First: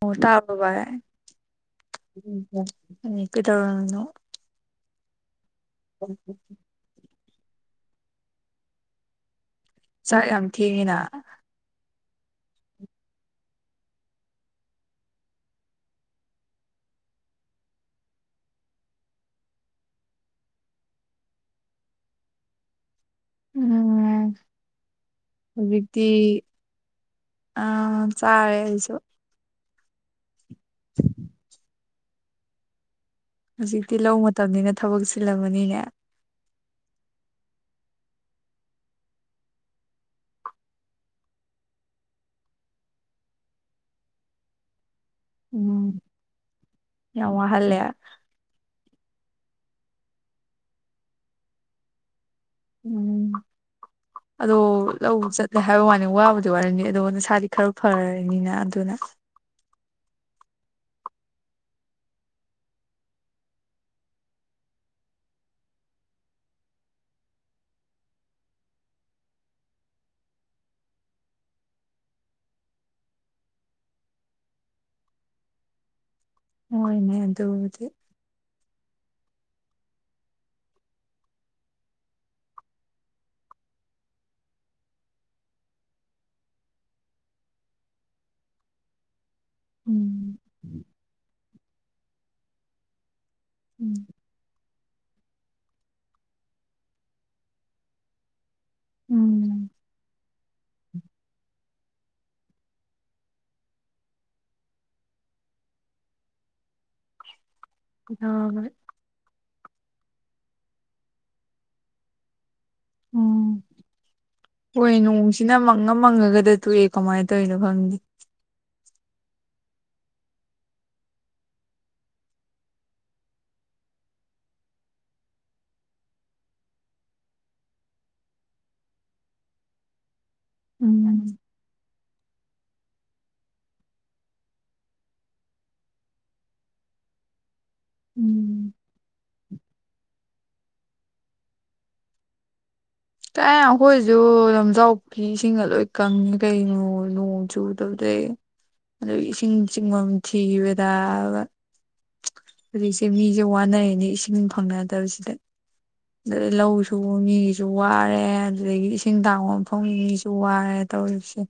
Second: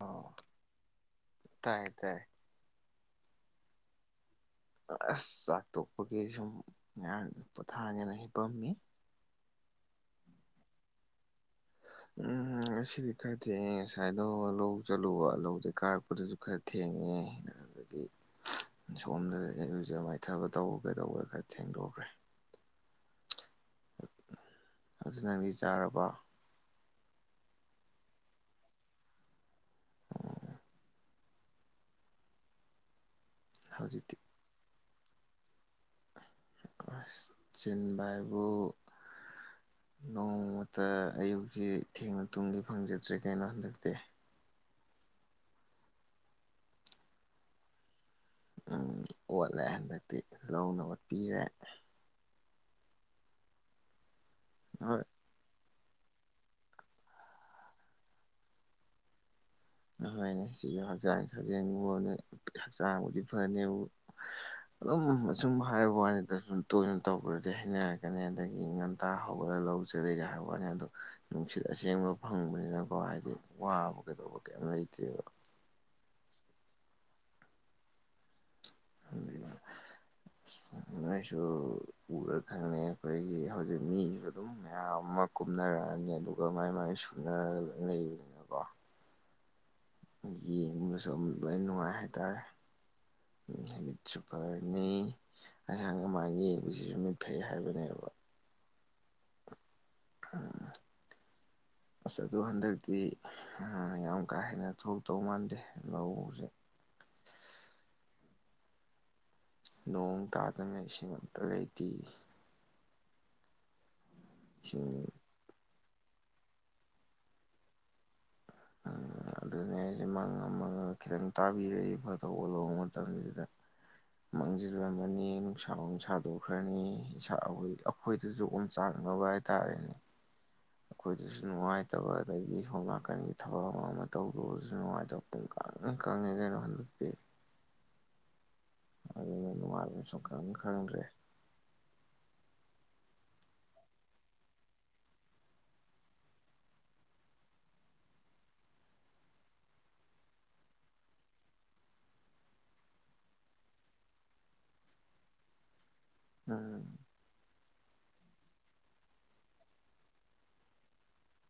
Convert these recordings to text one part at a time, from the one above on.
ꯑꯣ ꯇꯥꯕꯔꯣ ꯚꯥꯏ ꯇꯥꯏ ꯇꯥꯏ ꯀꯩꯗꯧꯔꯝꯃꯤꯅꯣ ꯑꯁ ꯆꯥꯛ ꯇꯣꯛꯄꯒꯤ ꯁꯨꯝ ꯉꯥꯏꯍꯛ ꯄꯣꯊꯥꯅꯦꯅ ꯍꯤꯞꯄꯝꯃꯤ ꯆꯥꯛ ꯌꯥꯝ ꯊꯦꯡꯉꯤꯅ ꯎꯝ ꯉꯁꯤꯗꯤ ꯈꯔ ꯊꯦꯡꯉꯤ ꯉꯁꯥꯏꯗꯣ ꯂꯧ ꯆꯠꯂꯨꯕ ꯂꯧꯕꯨꯛꯇꯩ ꯀꯥꯔꯛꯄꯗꯥꯖꯨ ꯈꯔ ꯊꯦꯡꯉꯦ ꯑꯗꯨꯒꯤ ꯁꯣꯝꯗꯅ ꯏꯔꯨꯖꯥ ꯃꯥꯏꯊꯕ ꯇꯧꯒꯦ ꯇꯧꯕ ꯈꯔ ꯊꯦꯡꯗꯣꯛꯈ꯭ꯔꯦ ꯎꯝ ꯑꯗꯨ ꯅꯪꯗꯤ ꯆꯥꯔꯕ ꯍꯧꯖꯤꯛꯇꯤ ꯑꯥ ꯆꯥꯔꯦ ꯑꯩꯁꯨ ꯎꯝ ꯍꯧꯖꯤꯛꯇꯤ ꯂꯧ ꯃꯇꯝꯅꯤꯅ ꯊꯕꯛ ꯆꯤꯜꯂꯝꯃꯅꯤꯅꯦ ꯑꯁ ꯆꯤꯟꯕ ꯍꯥꯏꯕꯨ ꯅꯣꯡꯃꯇꯥ ꯑꯌꯨꯛꯁꯤ ꯊꯦꯡꯅ ꯇꯨꯝꯒꯦ ꯐꯪꯖꯗ꯭ꯔꯦ ꯀꯩꯅꯣ ꯍꯟꯗꯛꯇꯤ ꯎꯝ ꯌꯥꯝ ꯋꯥꯍꯜꯂꯦ ꯎꯝ ꯑꯣꯠꯂꯦ ꯍꯟꯗꯛꯇꯤ ꯂꯧꯅ ꯑꯣꯠꯄꯤꯔꯦ ꯎꯝ ꯑꯗꯣ ꯍꯣꯏ ꯂꯧ ꯆꯠ ꯂꯦ ꯍꯥꯏꯕ ꯋꯥꯅꯤ ꯋꯥꯕꯗꯤ ꯋꯥꯔꯤꯅꯤ ꯑꯗꯨ ꯅꯁꯥꯗꯤ ꯈꯔ ꯐꯔꯅꯤꯅ ꯑꯗꯨꯅ ꯑꯗꯨꯃꯥꯏꯅ ꯁꯤꯁꯨ ꯍꯛꯆꯥꯡ ꯁꯥꯖꯦꯟꯕꯨ ꯑꯣꯏꯅꯤ ꯍꯛꯆꯥꯡꯕꯨꯗꯤ ꯐꯅꯤꯕꯨ ꯑꯗꯨꯝ ꯑꯁꯨꯝ ꯍꯥꯏꯕ ꯋꯥꯅꯤꯗ ꯁꯨꯝ ꯇꯣꯏꯅ ꯇꯧꯔꯛꯄꯗꯗꯤ ꯍꯩꯅꯔꯛꯀꯅꯤ ꯑꯗꯨꯒꯤ ꯉꯥꯟꯇꯥ ꯍꯧꯒꯠꯂꯒꯥ ꯂꯧ ꯆꯠꯂꯤꯒ ꯍꯥꯏꯕ ꯋꯥꯅꯤ ꯑꯗꯨ ꯅꯨꯡꯁꯤꯠ ꯑꯁꯦꯡꯕ ꯐꯪꯕꯅꯤꯅꯀꯣ ꯍꯥꯏꯗꯤ ꯋꯥꯕ ꯀꯩꯗꯧꯕ ꯀꯩꯝ ꯂꯩꯇꯦꯕ ꯍꯣꯏꯅꯦ ꯑꯗꯨꯕꯨꯗꯤ [unintelligible] ꯑꯁ ꯅꯣꯏꯁꯨ ꯎꯔ ꯈꯪꯅꯤ ꯑꯩꯈꯣꯏꯒꯤ ꯍꯧꯖꯤꯛ ꯃꯤ ꯑꯗꯨꯝ ꯃꯌꯥꯝ ꯑꯃ ꯀꯨꯝꯅꯔꯛꯑꯅꯤ ꯑꯗꯨꯒ ꯃꯥꯏ ꯃꯥꯏ ꯁꯨꯅ ꯂꯩꯕꯅꯤ ꯎꯝ ꯌꯦꯡꯕꯒꯁꯨ ꯑꯗꯨꯝ ꯂꯣꯏꯅ ꯅꯨꯡꯉꯥꯏ ꯍꯥꯏꯇꯥꯔꯦ ꯎꯝ ꯍꯥꯏꯃꯤꯠ ꯐꯔꯅꯤ ꯑꯁꯥꯡ ꯑꯃꯥꯟ ꯌꯦꯡꯕꯁꯤꯁꯨ ꯃꯤꯠ ꯐꯩ ꯍꯥꯏꯕꯅꯦꯕ ꯎꯝ ꯎꯝ ꯑꯁ ꯑꯗꯨ ꯍꯟꯗꯛꯇꯤ ꯌꯥꯝ ꯀꯥ ꯍꯦꯟꯅ ꯊꯣꯛꯇꯧ ꯃꯥꯟꯗꯦ ꯂꯧꯁꯦ ꯀꯩꯗꯧꯕꯒꯤ ꯅꯣꯡ ꯇꯥꯗꯃꯤꯅ ꯏꯁꯤꯡ ꯑꯝꯇꯥ ꯂꯩꯇꯦ ꯎꯝ ꯍꯣꯏ ꯏꯁꯤꯡ ꯅꯣꯡꯁꯤ ꯁꯤꯅ ꯃꯪꯉ ꯃꯪꯉꯒꯗꯥ ꯇꯣꯛꯑꯦ ꯀꯃꯥꯏꯟ ꯇꯧꯔꯤꯅꯣ ꯈꯪꯗꯦ ꯎꯝ ꯑꯗꯨꯅꯦ ꯍꯥꯏꯁꯦ ꯃꯪꯉꯥ ꯃꯪꯉꯥꯒ ꯈꯤꯇꯪ ꯇꯥꯕꯤꯔꯛꯑꯗꯤ ꯐꯗꯧꯕ ꯑꯣꯠ ꯂꯧꯕ ꯃꯇꯝꯁꯤꯗ ꯃꯥꯡꯖꯤꯜꯂꯝꯃꯅꯤ ꯅꯨꯡꯁꯥ ꯑꯃꯨꯛ ꯁꯥꯗꯣꯛꯈ꯭ꯔꯅꯤ ꯏꯁꯥ ꯑꯩꯈꯣꯏꯗꯁꯨ ꯑꯣꯝꯆꯥꯛꯅꯕ ꯍꯥꯏ ꯇꯥꯔꯦꯅꯦ ꯎꯝ ꯑꯩꯈꯣꯏꯗꯁꯨ ꯅꯨꯡꯉꯥꯏꯇꯕ ꯑꯗꯒꯤ ꯁꯣꯝ ꯅꯥꯀꯟꯒꯤ ꯊꯕꯛ ꯑꯃ ꯑꯃ ꯇꯧꯔꯨꯔꯥꯁꯨ ꯅꯨꯡꯉꯥꯏꯇꯕ ꯄꯨꯡ ꯀꯥꯡ ꯍꯦꯛ ꯀꯪꯉꯦ ꯀꯩꯅꯣ ꯍꯟꯗꯛꯇꯤ ꯎꯝ ꯑꯗꯨꯅ ꯅꯨꯡꯉꯥꯏꯕ ꯁꯨꯈꯪ ꯈꯪꯗ꯭ꯔꯦ ꯀꯥꯏ ꯑꯩꯈꯣꯏꯖꯨ ꯂꯝꯖꯥꯎ ꯄꯨꯈꯤ ꯏꯁꯤꯡꯒ ꯂꯣꯏ ꯀꯪꯉꯦ ꯀꯩꯅꯣ ꯅꯣꯡ ꯆꯨꯗꯕꯗꯩ ꯑꯗꯨ ꯏꯁꯤꯡ ꯆꯤꯡꯕꯝ ꯊꯤꯕꯗꯥ ꯍꯧꯖꯤꯛꯁꯦ ꯃꯤꯖꯦ ꯋꯥꯅꯩꯅꯦ ꯏꯁꯤꯡ ꯐꯪꯅꯗꯕꯁꯤꯗ ꯑꯗ ꯎꯝ ꯂꯧꯁꯨꯕ ꯃꯤꯁꯨ ꯋꯥꯔꯦ ꯑꯗꯨꯗꯒꯤ ꯏꯁꯤꯡ ꯇꯥꯡꯕ ꯃꯐꯝꯒꯤꯁꯨ ꯋꯥꯔꯦ ꯇꯧꯔꯤꯁꯤ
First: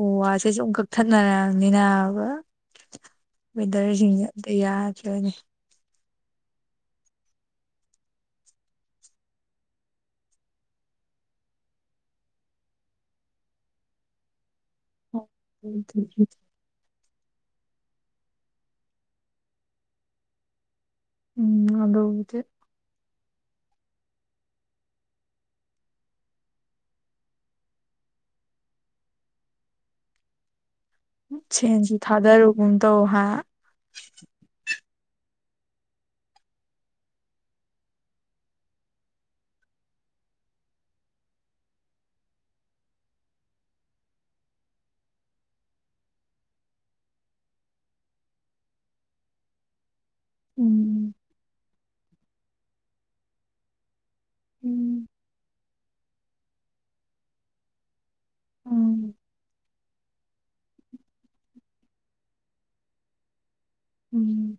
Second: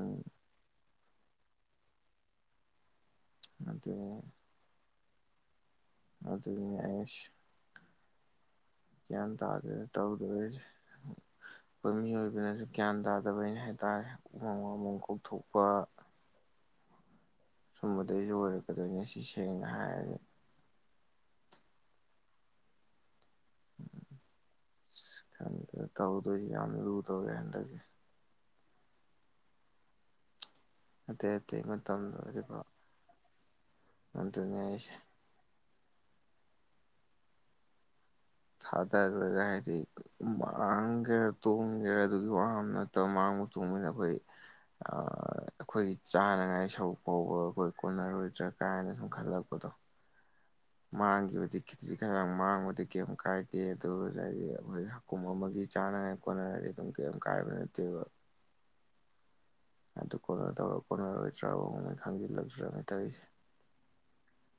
ꯎ ꯋꯥꯁꯦ ꯁꯨꯝ ꯀꯛꯊꯠꯅꯔꯃꯅꯤꯅ ꯕ ꯑꯗꯨꯅꯦ ꯋꯦꯗꯔꯁꯤꯡꯖꯦ ꯑꯃꯇ ꯌꯥꯗꯕꯅꯦ ꯑꯗꯨꯅꯦ ꯑꯩꯁ ꯒ꯭ꯌꯥꯟ ꯇꯥꯗꯦꯗ ꯇꯧꯗꯣꯏꯖꯦ ꯑꯩꯈꯣꯏ ꯃꯤꯑꯣꯏꯕꯅꯁꯨ ꯒ꯭ꯌꯥꯟ ꯇꯥꯗꯕꯅꯩ ꯍꯥꯏꯇꯥꯔꯦ [unintelligible] [unintelligible] ꯁꯨꯝꯕꯗꯩꯖꯨ ꯑꯣꯏꯔꯛꯀꯗꯣꯏꯅꯦ ꯁꯤ ꯁꯦꯡꯅ ꯍꯥꯏꯔꯗꯤ ꯎꯝ ꯑꯗꯨꯕꯨꯗꯤ ꯑꯁ ꯈꯪꯗꯦꯗ ꯇꯧꯗꯣꯏꯖꯦ ꯌꯥꯝ ꯂꯨꯗꯧꯔꯦ ꯍꯟꯗꯛꯦ ꯑꯇꯩ ꯑꯇꯩ ꯁꯦꯟꯖꯨ ꯃꯇꯝꯗ ꯑꯣꯏꯔꯤꯕ ꯊꯥꯗꯔꯨꯒꯨꯝ ꯇꯧ ꯍꯥ ꯑꯗꯨꯅꯦ ꯍꯥꯏꯁꯦ ꯊꯥꯗ ꯔꯨꯔꯒ ꯍꯥꯏꯗꯤ ꯃꯥꯡꯒꯦꯔ ꯇꯣꯡꯒꯦꯔꯥ ꯑꯗꯨꯒꯤ ꯋꯥ ꯅꯠꯇꯕ ꯃꯥꯡꯕ ꯇꯣꯡꯕꯅꯤꯅ ꯑꯩꯈꯣꯏ ꯑ ꯑꯩꯈꯣꯏꯒꯤ ꯆꯥꯅꯉꯥꯏ ꯁꯔꯨꯛ ꯐꯥꯎꯕ ꯑꯩꯈꯣꯏ ꯀꯣꯟꯅꯔꯣꯏꯗ꯭ꯔꯥ ꯀꯥꯏꯅ ꯁꯨꯝ ꯈꯜꯂꯛꯄꯗꯣ ꯎꯝ ꯃꯥꯡꯈꯤꯕꯗꯤ ꯈꯤꯖꯤꯛ ꯈꯔꯥꯛ ꯃꯥꯡꯕꯗꯤ ꯀꯩꯝ ꯀꯥꯏꯗꯦ ꯅꯠꯇꯦ ꯑꯗꯨ ꯉꯁꯥꯏꯗꯤ ꯑꯩꯈꯣꯏ ꯎꯝ ꯍꯀꯨꯝ ꯑꯃꯒꯤ ꯆꯥꯅꯉꯥꯏ ꯈꯣꯠꯅꯉꯥꯏꯗꯤ ꯑꯗꯨꯝ ꯀꯔꯤꯝ ꯀꯥꯏꯕ ꯅꯠꯇꯦꯕ ꯎꯝ ꯑꯗꯨ ꯀꯣꯟꯅ ꯇꯧꯔꯒ ꯀꯣꯟꯅꯔꯣꯏꯗ꯭ꯔꯕꯣ ꯈꯪꯖꯤꯜꯂꯛꯇ꯭ꯔꯅ ꯇꯧꯔꯤꯁꯦ ꯎꯝ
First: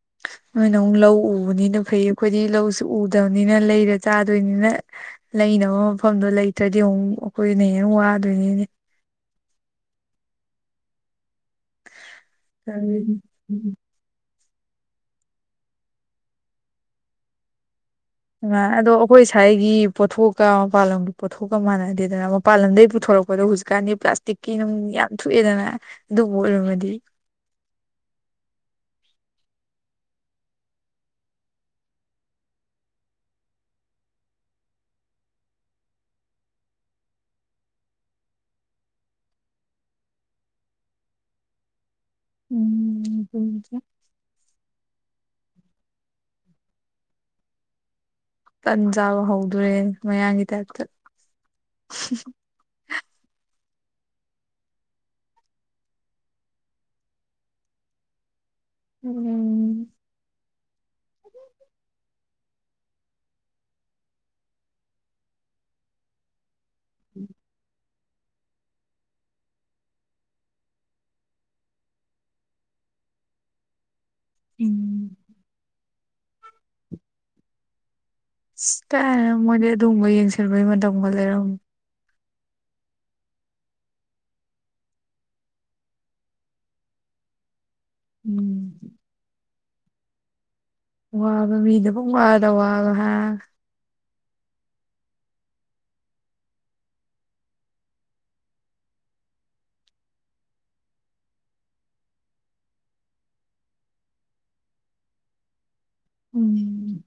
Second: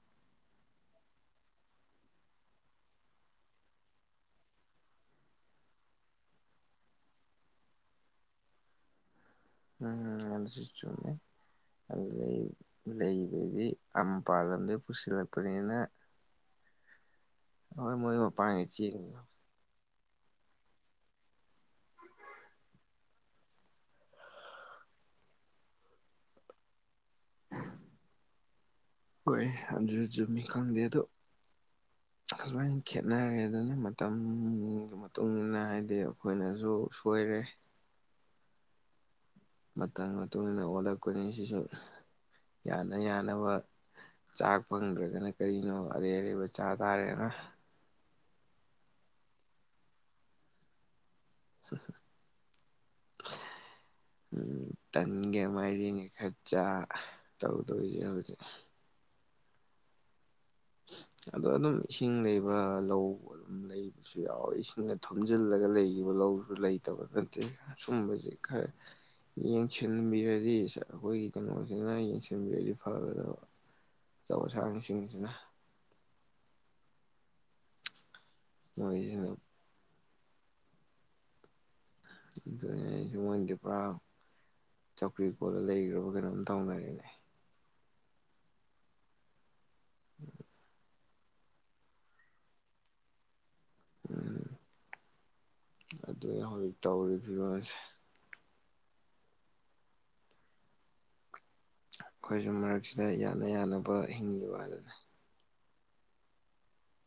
[inaudible] ꯅꯣꯏ ꯅ ꯑꯃꯨꯛ ꯂꯧ ꯎꯕꯅꯤꯅ ꯐꯩ ꯑꯩꯈꯣꯏꯗꯤ ꯂꯧꯁꯨ ꯎꯗꯕꯅꯤꯅ ꯂꯩꯔ ꯆꯥꯗꯣꯏꯅꯤꯅ ꯂꯩꯅꯕ ꯃꯐꯝꯗꯣ ꯂꯩꯇ꯭ꯔꯗꯤ ꯑꯃꯨꯛ ꯑꯩꯈꯣꯏꯅ ꯍꯦꯟꯅ ꯋꯥꯗꯣꯏꯅꯦꯅꯦ ꯎꯝ ꯑꯗꯨꯁꯨ ꯆꯨꯝꯃꯤ ꯑꯗꯩ ꯂꯩꯕꯩꯗꯤ ꯃꯄꯥꯥꯟ ꯂꯝꯗꯩ ꯄꯨꯁꯤꯜꯂꯛꯄꯅꯤꯅ [inaudible] ꯍꯣꯏ ꯃꯣꯏ ꯃꯄꯥꯟꯒꯤ [unintelligible] ꯑꯗꯣ ꯆꯦꯡ ꯑꯩꯈꯣꯏ ꯑꯩꯈꯣꯏ ꯁꯥꯏꯒꯤ ꯄꯣꯠꯊꯣꯛꯀ ꯃꯄꯥꯟ ꯂꯝꯒꯤ ꯄꯣꯠꯊꯣꯛꯀ ꯃꯥꯟꯅꯗꯦꯗꯅ ꯃꯄꯥꯟ ꯂꯝꯗꯒꯤ ꯄꯨꯊꯣꯔꯛꯄꯗꯣ ꯍꯧꯖꯤꯛꯀꯥꯟꯗꯤ ꯄ꯭ꯂꯥꯁ ꯇꯤꯛꯀꯤ ꯅꯨꯠ ꯌꯥꯝ ꯊꯣꯛꯑꯦꯗꯅ ꯑꯗꯨꯕꯨ ꯑꯣꯏꯔꯝꯃꯗꯤ [unintelligible] ꯑꯗꯨꯖꯨ ꯈꯪꯗꯦꯗꯣ ꯑꯁꯨꯃꯥꯏꯅ ꯈꯦꯠꯅꯔꯦ ꯑꯗꯨꯅ ꯃꯇꯝꯒꯤ ꯃꯇꯨꯡ ꯏꯟꯅ ꯍꯥꯏꯗꯤ ꯑꯩꯈꯣꯏꯅꯁꯨ ꯁꯣꯏꯔꯦ ꯃꯇꯝ ꯃꯇꯨꯡ ꯏꯟꯅ ꯑꯣꯜꯂꯛꯄꯅꯤ ꯁꯤꯁꯨ ꯌꯥꯅ ꯌꯥꯅꯕ ꯆꯥꯛ ꯐꯪꯗ꯭ꯔꯒꯅ ꯀꯔꯤꯅꯣ ꯑꯔꯩ ꯑꯔꯩꯕ ꯆꯥ ꯇꯥꯔꯦꯅ ꯇꯟꯆꯥꯕ ꯍꯧꯗ꯭ꯔꯣꯔꯦꯅꯦ ꯃꯌꯥꯡꯒꯤ ꯇꯥꯏꯞꯇ [inaudible] ꯎꯝ ꯇꯟꯒ ꯃꯥꯏꯔꯦꯟꯒ ꯈꯔꯆꯥꯥ ꯇꯧꯗꯧꯔꯤꯖꯦ ꯍꯧꯖꯤꯛ [unintelligible] ꯑꯗ ꯑꯗꯨꯝ ꯏꯁꯤꯡ ꯂꯩꯕ ꯑꯗꯨꯒ ꯂꯧ ꯑꯗꯨꯝ ꯂꯩꯕꯁꯨ ꯌꯥꯎꯋꯤ ꯏꯁꯤꯡꯅ ꯊꯨꯝꯖꯤꯜꯂꯒ ꯂꯩꯈꯤꯕ ꯂꯧꯁꯨ ꯂꯩꯇ ꯇꯕ ꯅꯠꯇꯦ ꯁꯨꯝꯕꯖꯦ ꯈꯔ ꯌꯦꯡꯁꯤꯟꯕꯤꯔꯗꯤ ꯑꯩꯈꯣꯏꯒꯤ ꯀꯩꯅꯣꯁꯤꯅ ꯌꯦꯡꯁꯤꯟꯕꯤꯔꯗꯤ ꯐꯒꯗꯕ ꯑꯆꯧ ꯑꯁꯥꯡ ꯁꯤꯡꯁꯤꯅ ꯑꯁ ꯃꯣꯏꯁꯤꯅ ꯀꯥꯏꯗꯩ ꯃꯣꯏꯗꯤ ꯑꯗꯨꯒꯨꯝꯕ ꯌꯦꯡꯁꯤꯟꯕꯒꯤ ꯃꯇꯝꯒ ꯂꯩꯔꯝꯃꯣꯏ [unintelligible] ꯆꯧꯀ꯭ꯔꯤ ꯀꯣꯜꯂ ꯂꯩꯈ꯭ꯔꯕ ꯀꯩꯅꯣꯝ ꯇꯧꯅꯔꯤꯅꯦ ꯎꯝ [inaudible] ꯋꯥꯕ ꯃꯤꯗ ꯄꯨꯡ ꯋꯥꯗ ꯋꯥꯕ ꯍꯥꯏ ꯎꯝ ꯑꯗꯨꯅꯤ ꯍꯧꯖꯤꯛ ꯇꯧꯔꯤ ꯐꯤꯕꯝꯁꯦ ꯑꯩꯈꯣꯏꯁꯨ ꯃꯔꯛꯁꯤꯗ ꯌꯥꯅ ꯌꯥꯅꯕ ꯍꯤꯡꯂꯤꯕ ꯍꯥꯏꯗꯨꯅꯤ ꯎꯝ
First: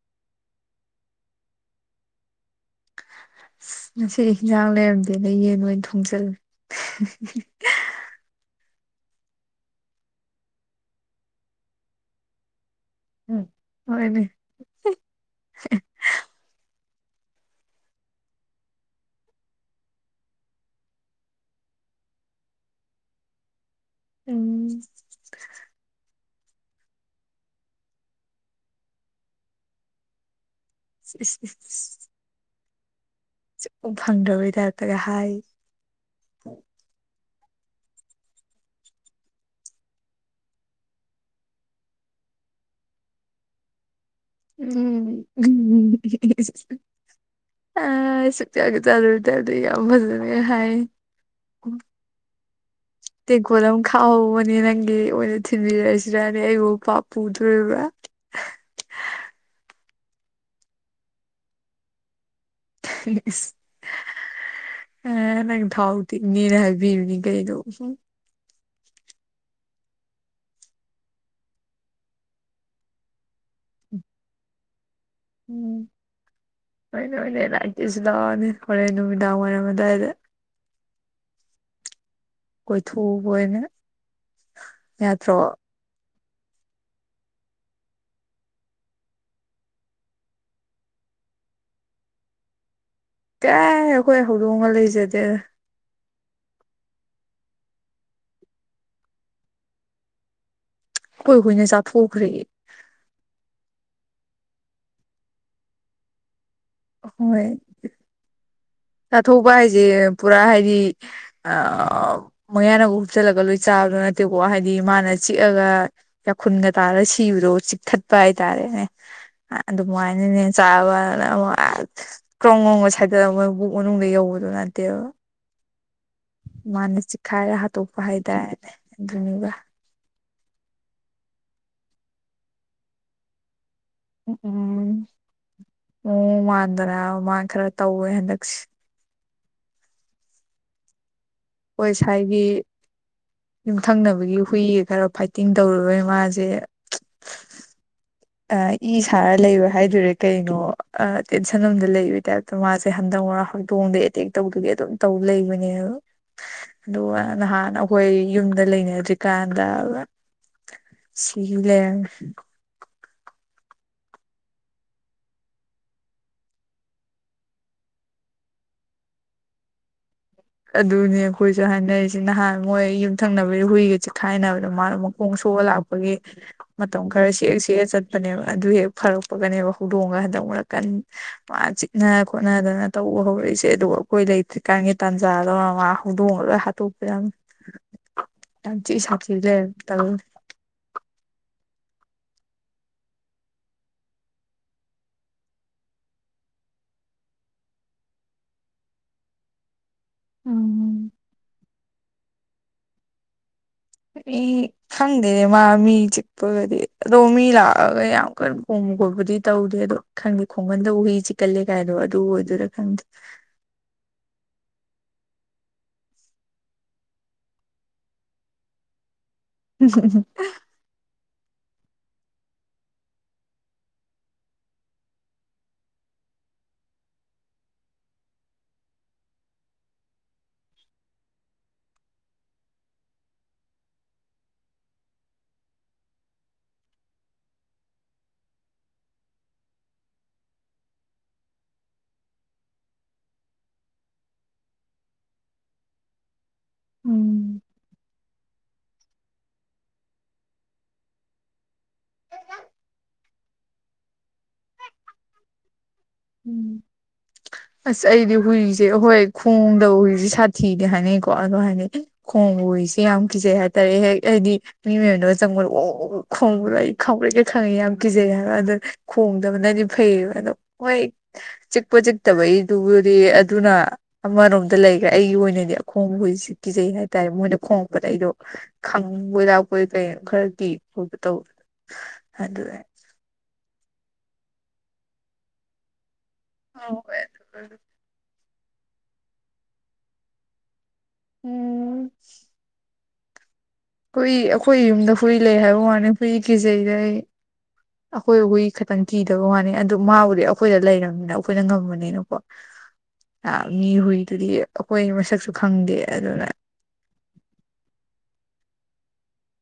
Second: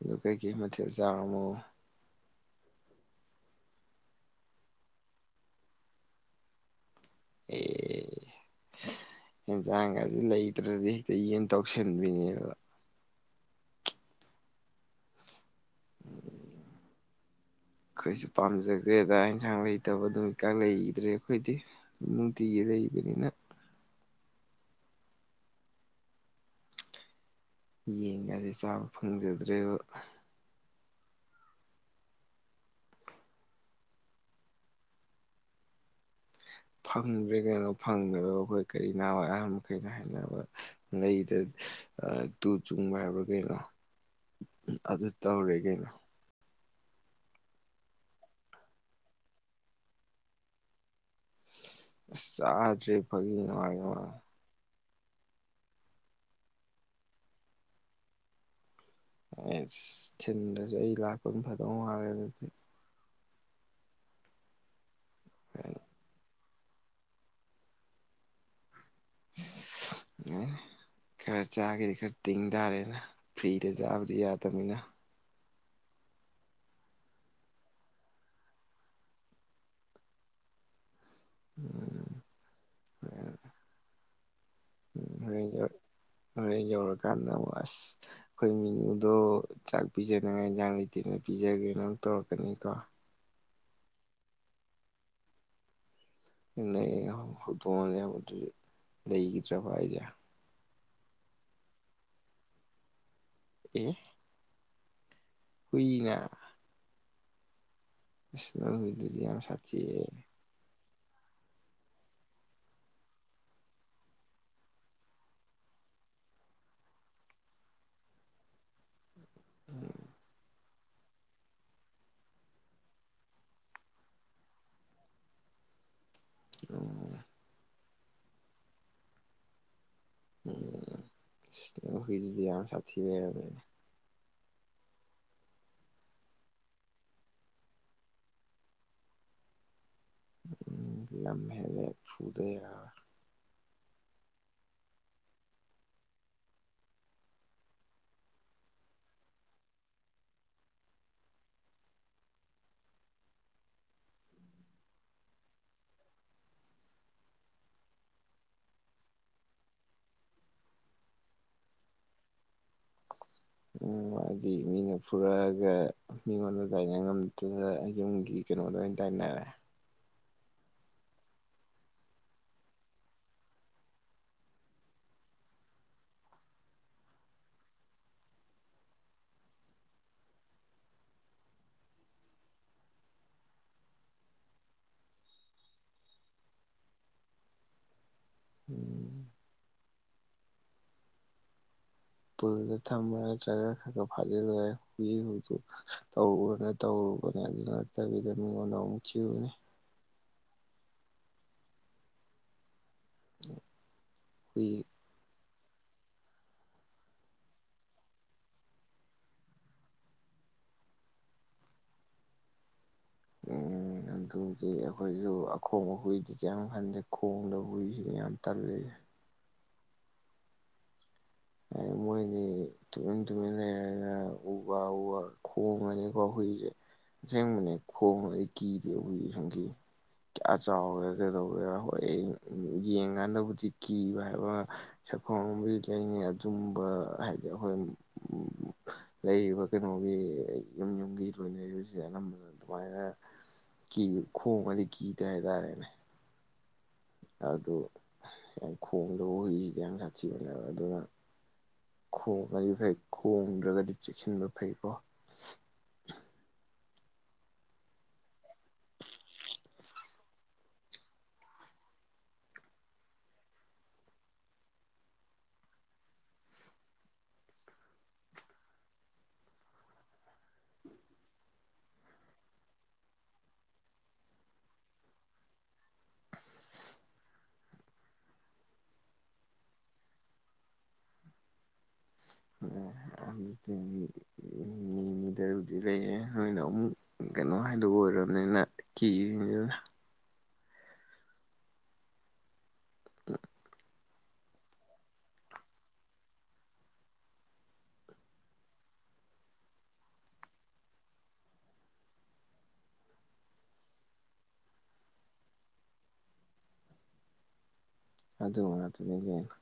ꯑꯗꯨ ꯀꯩꯀꯩ ꯃꯊꯦꯜ ꯆꯥꯔꯃꯣ ꯑꯁ ꯉꯁꯤꯗꯤ ꯍꯤꯟꯖꯥꯡ ꯂꯩꯔꯝꯗꯦꯅ ꯌꯦꯟ ꯑꯣꯏ ꯊꯣꯡꯖꯜꯂ‌ꯦ ꯑꯦ ꯌꯦꯟꯖꯥꯡꯒꯁꯤ ꯂꯩꯇ꯭ꯔꯗꯤ ꯍꯦꯛꯇ ꯌꯦꯟ ꯇꯧꯁꯤꯟꯕꯤꯅꯦꯕ ꯎꯝ ꯍ‌ꯣꯏꯅꯦ [inaudible] ꯑꯩꯈꯣꯏꯁꯨ ꯄꯥꯝꯖꯈ꯭ꯔꯦꯗ ꯌꯦꯟꯁꯥꯡ ꯂꯩꯇꯕꯗꯨ ꯍꯧꯀꯥꯟ ꯂꯩꯈꯤꯗ꯭ꯔꯦ ꯑꯩꯈꯣꯏꯗꯤ ꯅꯨꯡꯇꯤꯒꯤ ꯂꯩꯕꯅꯤꯅ ꯎꯝ ꯌꯦꯟ ꯉꯁꯤ ꯆꯥꯕ ꯐꯪꯖꯗ꯭ꯔꯦꯕ ꯏꯁ [unintelligible] [unintelligible] ꯐꯪꯗ꯭ꯔꯕꯩ ꯇꯥꯏꯞꯇꯒ ꯍꯥꯏ ꯐꯪꯗ꯭ꯔꯦ ꯀꯩꯅꯣ ꯐꯪꯗꯕ ꯑꯩꯈꯣꯏ ꯀꯔꯤ ꯅꯍꯥꯟꯋꯥꯏ ꯑꯍꯥꯟ ꯃꯈꯩꯅ ꯍꯥꯏꯅꯕ ꯃꯩꯗ ꯇꯨ ꯆꯨꯡꯕ ꯍꯥꯏꯕ꯭ꯔꯥ ꯀꯩꯅꯣ ꯑꯗꯨ ꯎꯝ ꯇꯧꯔꯦ ꯀꯩꯅꯣ ꯎꯝ [unintelligible] ꯁꯨꯛꯆꯠꯁꯨ ꯆꯥꯠꯂꯨꯗꯞꯗ ꯌꯥꯝ ꯐꯖꯅꯒ ꯍꯥꯏ ꯑꯁ ꯆꯥ ꯇ‌ꯦꯡꯀ‌ꯣꯠ ꯑꯃ ꯈꯥꯛꯍꯧꯕꯅꯤ ꯅꯪꯒꯤ ꯑꯣꯏꯅ ꯊꯤꯟꯕꯤꯔꯛꯑꯁꯤꯔꯅꯦ ꯑꯩꯕꯨ ꯄꯥꯞ ꯄꯨꯗꯣꯔꯤꯕ꯭ꯔꯥ ꯑꯩꯁ ꯊꯤꯟꯗꯔꯁꯨ ꯑꯩ ꯂꯥꯛꯄꯅ ꯐꯗꯧ ꯃꯥꯜꯂ‌‌ꯦ ꯑꯗꯨꯗꯤ ꯏꯁ ꯑꯦ ꯅꯪ ꯊꯥꯎ ꯇꯤꯡꯅꯤꯅ ꯍꯥꯏ ꯕꯤꯕꯅꯤ ꯀꯩꯅ‌ꯣ ꯈꯔ ꯆꯥꯒ‌ꯦꯗꯤ ꯈꯔ ꯇꯤꯡ ꯇꯥꯔꯦꯅ ꯐ꯭ꯔꯤꯗ ꯆꯥꯕꯗꯤ ꯌꯥꯗꯕꯅꯤꯅ ꯎꯝ ꯍ‌ꯣꯔ‌ꯦꯟ ꯑꯣꯏꯅ ꯂꯥꯛꯀ‌ꯦꯁꯨ ꯂꯥꯛꯑꯣꯅ‌ꯦ ꯍꯣꯔꯦꯟ ꯅꯨꯃꯤꯗꯥꯡ ꯋꯥꯏꯔꯝ ꯑꯗꯥꯏꯗ ꯎꯝ ꯀꯣꯏꯊꯣꯛꯎꯕ ꯑꯣꯏꯅ ꯌꯥꯠꯇ꯭ꯔꯣ ꯍꯧꯔ‌ꯦꯟ ꯌꯧꯔꯀꯥꯟꯗ ꯑꯃꯨꯛ ꯑꯁ ꯑꯩꯈꯣꯏ ꯃꯦꯅꯨꯗꯣ ꯆꯥꯛ ꯄꯤꯖꯅꯤꯉꯥꯏ ꯏꯟꯖꯥꯡ ꯂꯩꯇꯦꯅ ꯄꯤꯖꯒ꯭ꯔꯦꯅ ꯑꯃꯨꯛ ꯇꯧꯔꯛꯀꯅꯤ ꯀꯣ ꯀꯥꯏ ꯑꯩꯈꯣꯏ ꯍꯧꯗꯣꯡꯒ ꯂꯩꯖꯗꯦ ꯍꯟꯅ ꯍꯧꯗꯣꯡ ꯑꯝ ꯂꯩꯍꯧꯕꯗꯨꯖꯨ ꯂꯩꯈꯤꯗ꯭ꯔꯕ‌ꯣ ꯍꯥꯏꯖ‌ꯦ ꯑꯈ‌ꯣꯏ ꯍꯨꯏꯅ ꯆꯥꯊꯣꯛꯈ꯭ꯔꯦ ꯑꯦ ꯍꯨꯏꯅ ꯍꯣꯏ ꯏꯁ ꯅꯪ ꯍꯨꯏꯗꯨꯗꯤ ꯌꯥꯝ ꯆꯥꯊꯣꯛꯄ ꯁꯥꯊꯤꯑꯦ ꯍꯥꯏꯖ‌ꯦ ꯄꯨꯔꯥ ꯍꯥꯏꯗꯤ ꯑꯥꯎ ꯃꯌꯥꯅꯒ ꯍꯨꯞꯆꯜꯂꯒ ꯂꯣꯏ ꯆꯥꯕꯗꯣ ꯅꯠꯇꯦꯀꯣ ꯍꯥꯏꯗꯤ ꯃꯥꯅ ꯆꯤꯛꯑꯒ ꯌꯥꯈꯨꯟꯒ ꯇꯥꯔꯒ ꯁꯤꯕꯗꯣ ꯆꯤꯛꯊꯠꯄ ꯍꯥꯏꯇꯥꯔꯦꯅꯦ ꯑꯗꯨꯃꯥꯏꯅꯅꯦ ꯆꯥꯕꯅ ꯑꯃ ꯀ꯭ꯔꯣꯡ ꯀ꯭ꯔ‌ꯣꯡꯒ ꯁꯥꯏꯗꯠꯂ ꯃꯕꯨꯛ ꯃꯅꯨꯡꯗ ꯌꯧꯕꯗꯨ ꯅꯠꯇꯦꯕ ꯃꯥꯅ ꯎꯝ ꯆꯤꯛꯈꯥꯏꯔ ꯍꯥꯠꯇ‌ꯣꯠꯄ ꯍꯥꯏꯇꯥꯔ‌ꯦꯅꯦ ꯑꯗꯨꯅꯤꯗ ꯎꯝ ꯑꯁ ꯅ‌ꯣꯏ ꯍꯨꯏꯗꯨꯗꯤ ꯌꯥꯝ ꯁꯥꯊꯤ ꯂꯩꯔꯝꯃ‌ꯦꯅ‌ꯦ ꯎꯝ ꯎꯝ ꯎꯝ ꯃꯋ‌ꯣꯡ ꯃꯥꯟꯗꯅ ꯃꯥ ꯈꯔ ꯇꯧꯋꯦ ꯍꯟꯗꯛꯁꯦ ꯎꯝ ꯍꯦꯜꯂꯦ ꯈ‌ꯣꯏ ꯁꯥꯏꯒꯤ ꯐꯨꯗ ꯌꯥꯔꯣꯏ ꯌꯨꯝꯊꯪꯅꯕꯒꯤ ꯍꯨꯏꯒ ꯈꯔ ꯐꯥꯏꯇꯤꯡ ꯇꯧꯔꯨꯕꯩ ꯃꯥꯁꯦ ꯑ ꯏ ꯁꯥꯔ ꯂꯩꯕ ꯍꯥꯏꯗꯨꯏꯔ ꯀꯩꯅꯣ ꯑ ꯇꯦꯟꯁꯟ ꯑꯝꯗ ꯂꯩꯕ ꯇꯥꯏꯞ ꯇꯨ ꯃꯥꯁꯦ ꯍꯟꯗꯛ ꯃꯔꯛ ꯍꯧꯗꯣꯡꯗ ꯑꯦꯇꯦꯛ ꯇꯧꯗꯨꯒꯤ ꯑꯗꯨꯝ ꯇꯧ ꯂꯩꯕꯅꯦꯕ ꯑꯗꯨꯒ ꯉꯍꯥꯟ ꯑꯈꯣꯏ ꯌꯨꯝꯗ ꯂꯩꯅꯗ꯭ꯔꯤꯀꯥꯟꯗꯥꯕ ꯁꯤꯒꯤ ꯂ‌ꯩꯔꯝꯃ‌ꯦ ꯑꯎꯝ ꯍꯥꯏꯗꯤ ꯃꯤꯅ ꯐꯨꯔꯛꯑꯒ ꯃꯤꯉꯣꯟꯗ ꯇꯥꯏꯅ ꯉꯝ ꯑꯗꯨꯗ ꯌꯨꯝꯒꯤ ꯀꯩꯅꯣꯗ ꯑꯣꯏꯅ ꯇꯥꯏꯅꯔꯦ ꯑꯗꯨꯅꯦ ꯑꯈꯣꯏꯁꯨ ꯍꯥꯏꯅꯔꯤꯁ‌ꯦ ꯅꯍꯥꯟ ꯃꯣꯏ ꯌꯨꯝꯊꯪꯅꯕꯒꯤ ꯍꯨꯏꯒ ꯆꯤꯛꯈꯥꯏꯅꯕꯗ ꯃꯥꯅ ꯃꯈꯣꯡ ꯁꯣꯛꯑꯒ ꯂꯥꯛꯄ ꯄꯒꯤ ꯃꯇꯝ ꯈꯔ ꯁꯦꯛ ꯁꯦꯛꯑ ꯆꯠꯄꯅꯦꯕ ꯑꯗꯨ ꯍꯦꯛ ꯐꯔꯛꯄꯒꯅꯦꯕ ꯍꯧꯗꯣꯡꯉꯒ ꯍꯟꯗꯛ ꯃꯔꯛ ꯀꯟ ꯄꯥ ꯆꯤꯛꯅ ꯈꯣꯠꯅꯗꯅ ꯇꯧꯕ ꯍꯧꯔꯛꯏꯁꯦ ꯑꯗꯨꯒ ꯑꯩꯈꯣꯏ ꯂꯩꯇ꯭ꯔꯤꯀꯥꯟꯒꯤ ꯇꯥꯟ ꯖꯥ ꯂꯧꯔ ꯃꯥ ꯍꯧꯗꯣꯡꯒ ꯂꯣꯏ ꯍꯥꯠꯇꯣꯛꯄꯤꯔꯝꯃ‌ꯤ ꯌꯥꯝ ꯊꯤ ꯎꯝ ꯁꯥꯊꯤ ꯂꯩꯔꯝꯃ‌‌ꯦ ꯇꯜꯂꯤ ꯄꯨꯜꯂ ꯊꯝꯕ ꯅꯠꯇ꯭ꯔꯥꯒ ꯈꯥ ꯈꯥ ꯐꯥꯖꯤꯜꯂꯨꯍꯦ [unintelligible] ꯇꯧꯔꯕꯅꯦ ꯇꯧꯔꯨꯕꯅꯦ ꯑꯗꯨ ꯅꯠꯇꯕꯤꯗ ꯃꯤꯉꯣꯟꯗ ꯑꯃꯨꯛ ꯆꯤꯛꯎꯅꯤ ꯎꯝ [unintelligible] ꯑꯩ ꯍꯨꯏ ꯈꯪꯗꯦꯅꯦ ꯃꯥ ꯃꯤ ꯆꯤꯛꯄꯒꯗꯤ ꯑꯗꯣ ꯃꯤ ꯂꯥꯛꯑꯒ ꯌꯥꯝ ꯀꯟꯅ ꯈꯣꯡꯕ ꯈꯣꯠꯄꯗꯤ ꯇꯧꯗꯦ ꯑꯗꯣ ꯈꯪꯗꯦ ꯈꯣꯡꯒꯟꯗ ꯍꯨꯏ ꯆꯤꯛꯀꯜꯂꯦ ꯀꯥꯏꯗꯣ ꯑꯗꯨ ꯑꯣꯏꯗ‌‌ꯣꯏꯔ ꯈꯪꯗꯦ ꯎꯝ ꯑꯗꯨꯕꯨꯗꯤ ꯑꯈꯣꯏꯖꯨ ꯑꯈꯣꯡꯕ ꯍꯨꯏꯗꯤ ꯀꯩꯏꯝ ꯈꯟꯗꯦ ꯈꯣꯡꯗꯕ ꯍꯨꯏꯖꯤꯅꯤ ꯌꯥꯝ ꯇꯜꯂꯤꯖꯦ ꯎꯝ ꯍꯨꯝ ꯍꯨꯝ ꯃꯣꯏꯗꯤ ꯇꯨꯃꯤꯟ ꯇꯨꯃꯤꯟ ꯂꯩꯔꯒ ꯎ ꯋꯥ ꯎ ꯋꯥ ꯈꯣꯡꯉꯅꯤꯀꯣ ꯍꯨꯏꯖꯦ ꯑꯁꯦꯡꯕꯅꯦ ꯈꯣꯡꯕ ꯑꯩ ꯀꯤꯗ‌‌ꯦꯕ ꯍꯨꯏꯖꯦ ꯁꯨꯡꯀꯤ ꯀꯌꯥ ꯆꯥꯎꯒ‌ꯦꯔ ꯀꯩꯗꯧꯒ‌ꯦꯔ ꯍꯣꯏ ꯑꯩ ꯌꯦꯡꯀꯥꯟꯗꯕꯨꯗꯤ ꯀꯤꯕ ꯍꯥꯏꯕ ꯁꯛꯐꯝ ꯑꯃꯥꯕꯨꯗꯤ ꯂꯩꯅꯤ ꯑꯗꯨꯝ ꯍꯥꯏꯗꯤ ꯑꯩꯈꯣꯏ ꯎꯝ ꯂꯩꯔꯤꯕ ꯀꯩꯅꯣꯒꯤ ꯌꯨꯝ ꯌꯨꯝꯒꯤ ꯂꯣꯏꯅꯔꯤꯕꯁꯤꯗ ꯑꯅꯝꯕꯗ ꯑꯗꯨꯃꯥꯏꯅ ꯀꯤ ꯈꯣꯡꯉꯗꯤ ꯀꯤꯗꯦ ꯍꯥꯏꯇꯥꯔꯦꯅꯦ ꯎꯝ ꯑꯗꯨ ꯌꯥꯝ ꯈꯣꯡꯗꯕ ꯍꯨꯏꯁꯤꯗꯤ ꯌꯥꯝ ꯁꯥꯊꯤꯕꯅꯦꯕ ꯑꯗꯨꯅ ꯈꯣꯡꯉꯗꯤ ꯐꯩ ꯈꯣꯡꯗ꯭ꯔꯒꯗꯤ ꯆꯦꯛꯁꯤꯟꯕ ꯐꯩꯀꯣ ꯎꯝ ꯑꯁ ꯑꯩꯗꯤ ꯍꯨꯏꯖꯦ ꯍꯣꯏ ꯈꯣꯡꯗꯕ ꯍꯨꯏꯖꯦ ꯁꯥꯠ ꯊꯤꯗꯤ ꯍꯥꯏꯅꯩꯀꯣ ꯑꯗꯣ ꯍꯥꯏꯗꯤ ꯈꯣꯡꯕ ꯍꯨꯏꯖꯦ ꯌꯥꯝ ꯀꯤꯖꯩ ꯍꯥꯏꯇꯥꯔꯦ ꯍꯦꯛ ꯑꯩꯗꯤ ꯃꯤ ꯃꯌꯨꯝꯗꯒ ꯆꯪꯕꯗ ꯋꯧ ꯋꯧ ꯈꯣꯡꯕꯗꯣ ꯑꯩ ꯈꯪꯄ꯭ꯔꯦꯛꯀ ꯈꯪꯉꯤ ꯌꯥꯝ ꯀꯤꯖꯩ ꯍꯥꯏꯕ ꯑꯗꯨ ꯈꯣꯡꯗꯕꯅꯗꯤ ꯐꯩꯌꯦꯕ ꯑꯗꯣ ꯍꯣꯏ ꯆꯤꯛꯄ ꯆꯤꯛꯇꯕꯩꯗꯨꯕꯨꯗꯤ ꯑꯗꯨꯅ ꯑꯃꯔꯣꯝꯗ ꯂꯩꯈ꯭ꯔꯦ ꯑꯩꯒꯤ ꯑꯣꯏꯅꯗꯤ ꯑꯈꯣꯡꯕ ꯍꯨꯏꯖꯤ ꯀꯤꯖꯩ ꯍꯥꯏꯇꯥꯔꯦ ꯃꯣꯏꯅ ꯈꯣꯡꯉꯛꯄꯗ ꯑꯩꯗꯣ ꯈꯪꯕꯣꯏ ꯂꯥꯛꯄꯣꯏ ꯀꯩꯅꯣ ꯈꯔ ꯀꯤ ꯈꯣꯠꯄ ꯇꯧ [unintelligible] ꯃꯤꯃꯤꯗ ꯕꯨꯗꯤ ꯂꯩꯔ‌ꯦ ꯅꯣꯏꯅ ꯑꯃꯨꯛ ꯀꯩꯅꯣ ꯍꯥꯏꯗꯨ ꯑꯣꯏꯔꯕꯅꯤꯅ ꯀꯤꯔꯤꯅꯤꯅ ꯎꯝ [unintelligible] ꯍꯨꯏ ꯑꯈꯣꯏ ꯌꯨꯝꯗ ꯍꯨꯏ ꯂꯩ ꯍꯥꯏꯕ ꯋꯥꯅꯤ ꯍꯨꯏ ꯀꯤꯖꯩꯗ ꯑꯩ ꯑꯈꯣꯏ ꯍꯨꯏ ꯈꯤꯇꯪ ꯀꯤꯗꯕ ꯋꯥꯅꯤ ꯑꯗꯨ ꯃꯥꯕꯨꯗꯤ ꯑꯩꯈꯣꯏꯗ ꯂꯩꯔꯕꯝꯅꯤꯅ ꯑꯩꯈꯣꯏꯅ ꯉꯝꯃꯅꯤꯅꯀꯣ [inaudible] ꯃꯤ ꯍꯨꯏꯗꯨꯗꯤ ꯑꯈꯣꯏ ꯃꯁꯛꯁꯨ ꯈꯪꯗꯦ ꯑꯗꯨꯅ ꯑꯗꯨꯒꯨꯝꯕ ꯉꯥꯛꯇꯅꯤ ꯏꯕꯦꯝꯃ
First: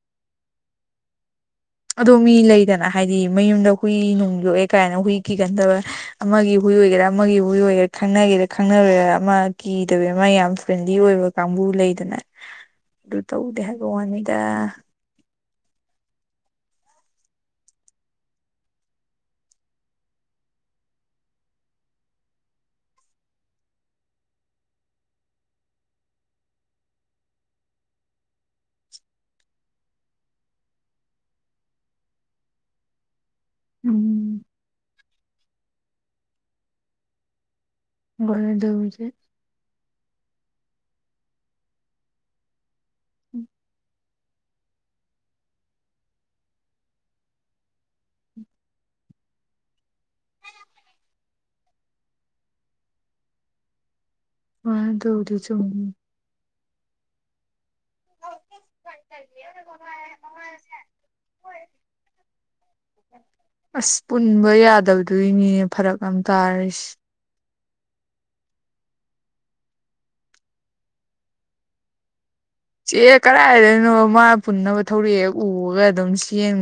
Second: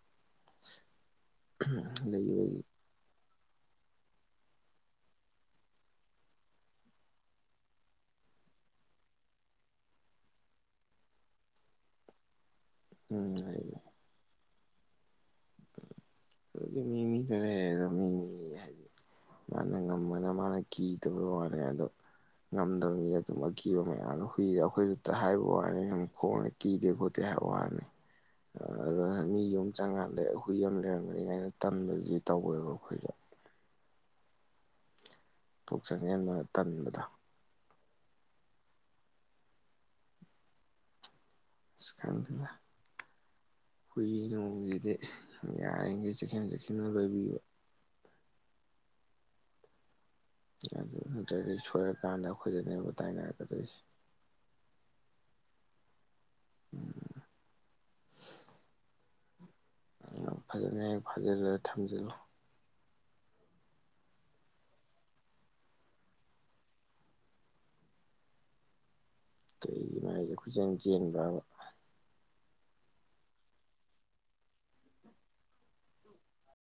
ꯑꯗꯣ ꯃꯤ ꯂꯩꯗꯅ ꯍꯥꯏꯗꯤ ꯃꯌꯨꯝꯗ ꯍꯨꯏ ꯅꯨꯡ ꯌꯣꯛꯑꯦ ꯀꯥꯏꯅ ꯍꯨꯏ ꯀꯤꯒꯟꯗꯕ ꯑꯃꯒꯤ ꯍꯨꯏ ꯑꯣꯏꯒꯦꯔꯥ ꯑꯃꯒꯤ ꯍꯨꯏ ꯑꯣꯏꯒꯦꯔꯥ ꯈꯪꯅꯒꯦꯔꯥ ꯈꯪꯅꯔꯣꯏꯔꯥ ꯑꯃ ꯀꯤꯗꯕꯦ ꯑꯃ ꯌꯥꯝ ꯐ꯭ꯔꯦꯟꯂꯤ ꯑꯣꯏꯕ ꯀꯥꯡꯕꯨ ꯂꯩꯗꯅ [inaudible] ꯑꯗꯨ ꯇꯧꯗꯦ ꯍꯥꯏꯕ ꯋꯥꯅꯤꯗ ꯃꯤꯃꯤꯗꯦꯃꯤ ꯍꯥꯏ ꯃꯥꯅ ꯉꯃꯅ ꯃꯥꯅ ꯀꯤꯗꯒꯤ ꯋꯥꯅꯦ ꯑꯗꯣ ꯉꯝꯗꯕꯒꯤ ꯑꯗꯨꯝ ꯑꯀꯤꯕ ꯃꯌꯥꯝꯗ ꯍꯨꯏꯔ ꯑꯩꯈꯣꯏꯁꯨꯗ ꯍꯥꯏꯕ ꯋꯥꯅꯤ ꯑꯗꯨ ꯈꯣꯡꯉꯦ ꯀꯤꯗꯦ ꯈꯣꯠꯇꯦ ꯍꯥꯏꯕ ꯋꯥꯅꯤ ꯑ ꯃꯤ ꯌꯨꯝ ꯆꯪꯉꯥꯟꯗ ꯑꯩꯈꯏ ꯌꯥꯝ ꯂꯩꯔꯝꯒꯅꯤ ꯀꯥꯏꯅ ꯇꯟꯕꯗꯨꯗꯤ ꯇꯧꯋꯦꯕ ꯑꯩꯈꯣꯏꯗꯣ ꯎꯝ ꯊꯣꯛ ꯆꯪꯁꯤꯟꯕ ꯇꯟꯕꯗ ꯃꯔꯗꯁꯦ ꯑꯁ ꯈꫭꯗꯦꯗ [inaudible] ꯍꯨꯏ ꯅꯣꯡꯒꯤꯗꯤ ꯌꯥꯔꯤꯈꯩ ꯆꯦꯛꯁꯤꯟ ꯆꯦꯛꯁꯤꯟꯅ ꯂꯣꯏꯕꯤꯕ ꯑꯗꯨ ꯅꯠꯇ꯭ꯔꯗꯒꯤ ꯁꯣꯏꯔꯀꯥꯟꯗ ꯑꯩꯈꯣꯏꯗꯅꯦꯕꯨ ꯇꯥꯏꯅꯔꯛꯀꯗꯣꯏꯁꯦ ꯑ ꯇꯧꯔꯤ ꯆ [inaudible] ꯐꯖꯅ ꯍꯦꯛ ꯐꯥꯖꯤꯜꯂꯒ ꯊꯝꯖꯤꯜꯂꯨ ꯑꯁ ꯄꯨꯟꯕ ꯌꯥꯗꯕꯗꯣꯏꯅꯦ ꯐꯔꯛ ꯌꯥꯝ ꯇꯥꯔꯤꯁ ꯀꯩꯒꯤꯅꯣ ꯍꯥꯏꯁꯦ ꯈꯣꯏꯆꯦꯜ ꯆꯦꯟꯕ꯭ꯔꯕ ꯆꯦ ꯀꯗꯥꯥꯏꯏꯗꯅꯣ ꯃꯥ ꯄꯨꯟꯅꯕ ꯊꯧꯔꯤꯦꯛ ꯍꯦꯛ ꯎꯔꯒ ꯑꯗꯨꯝ ꯁꯦꯡꯕ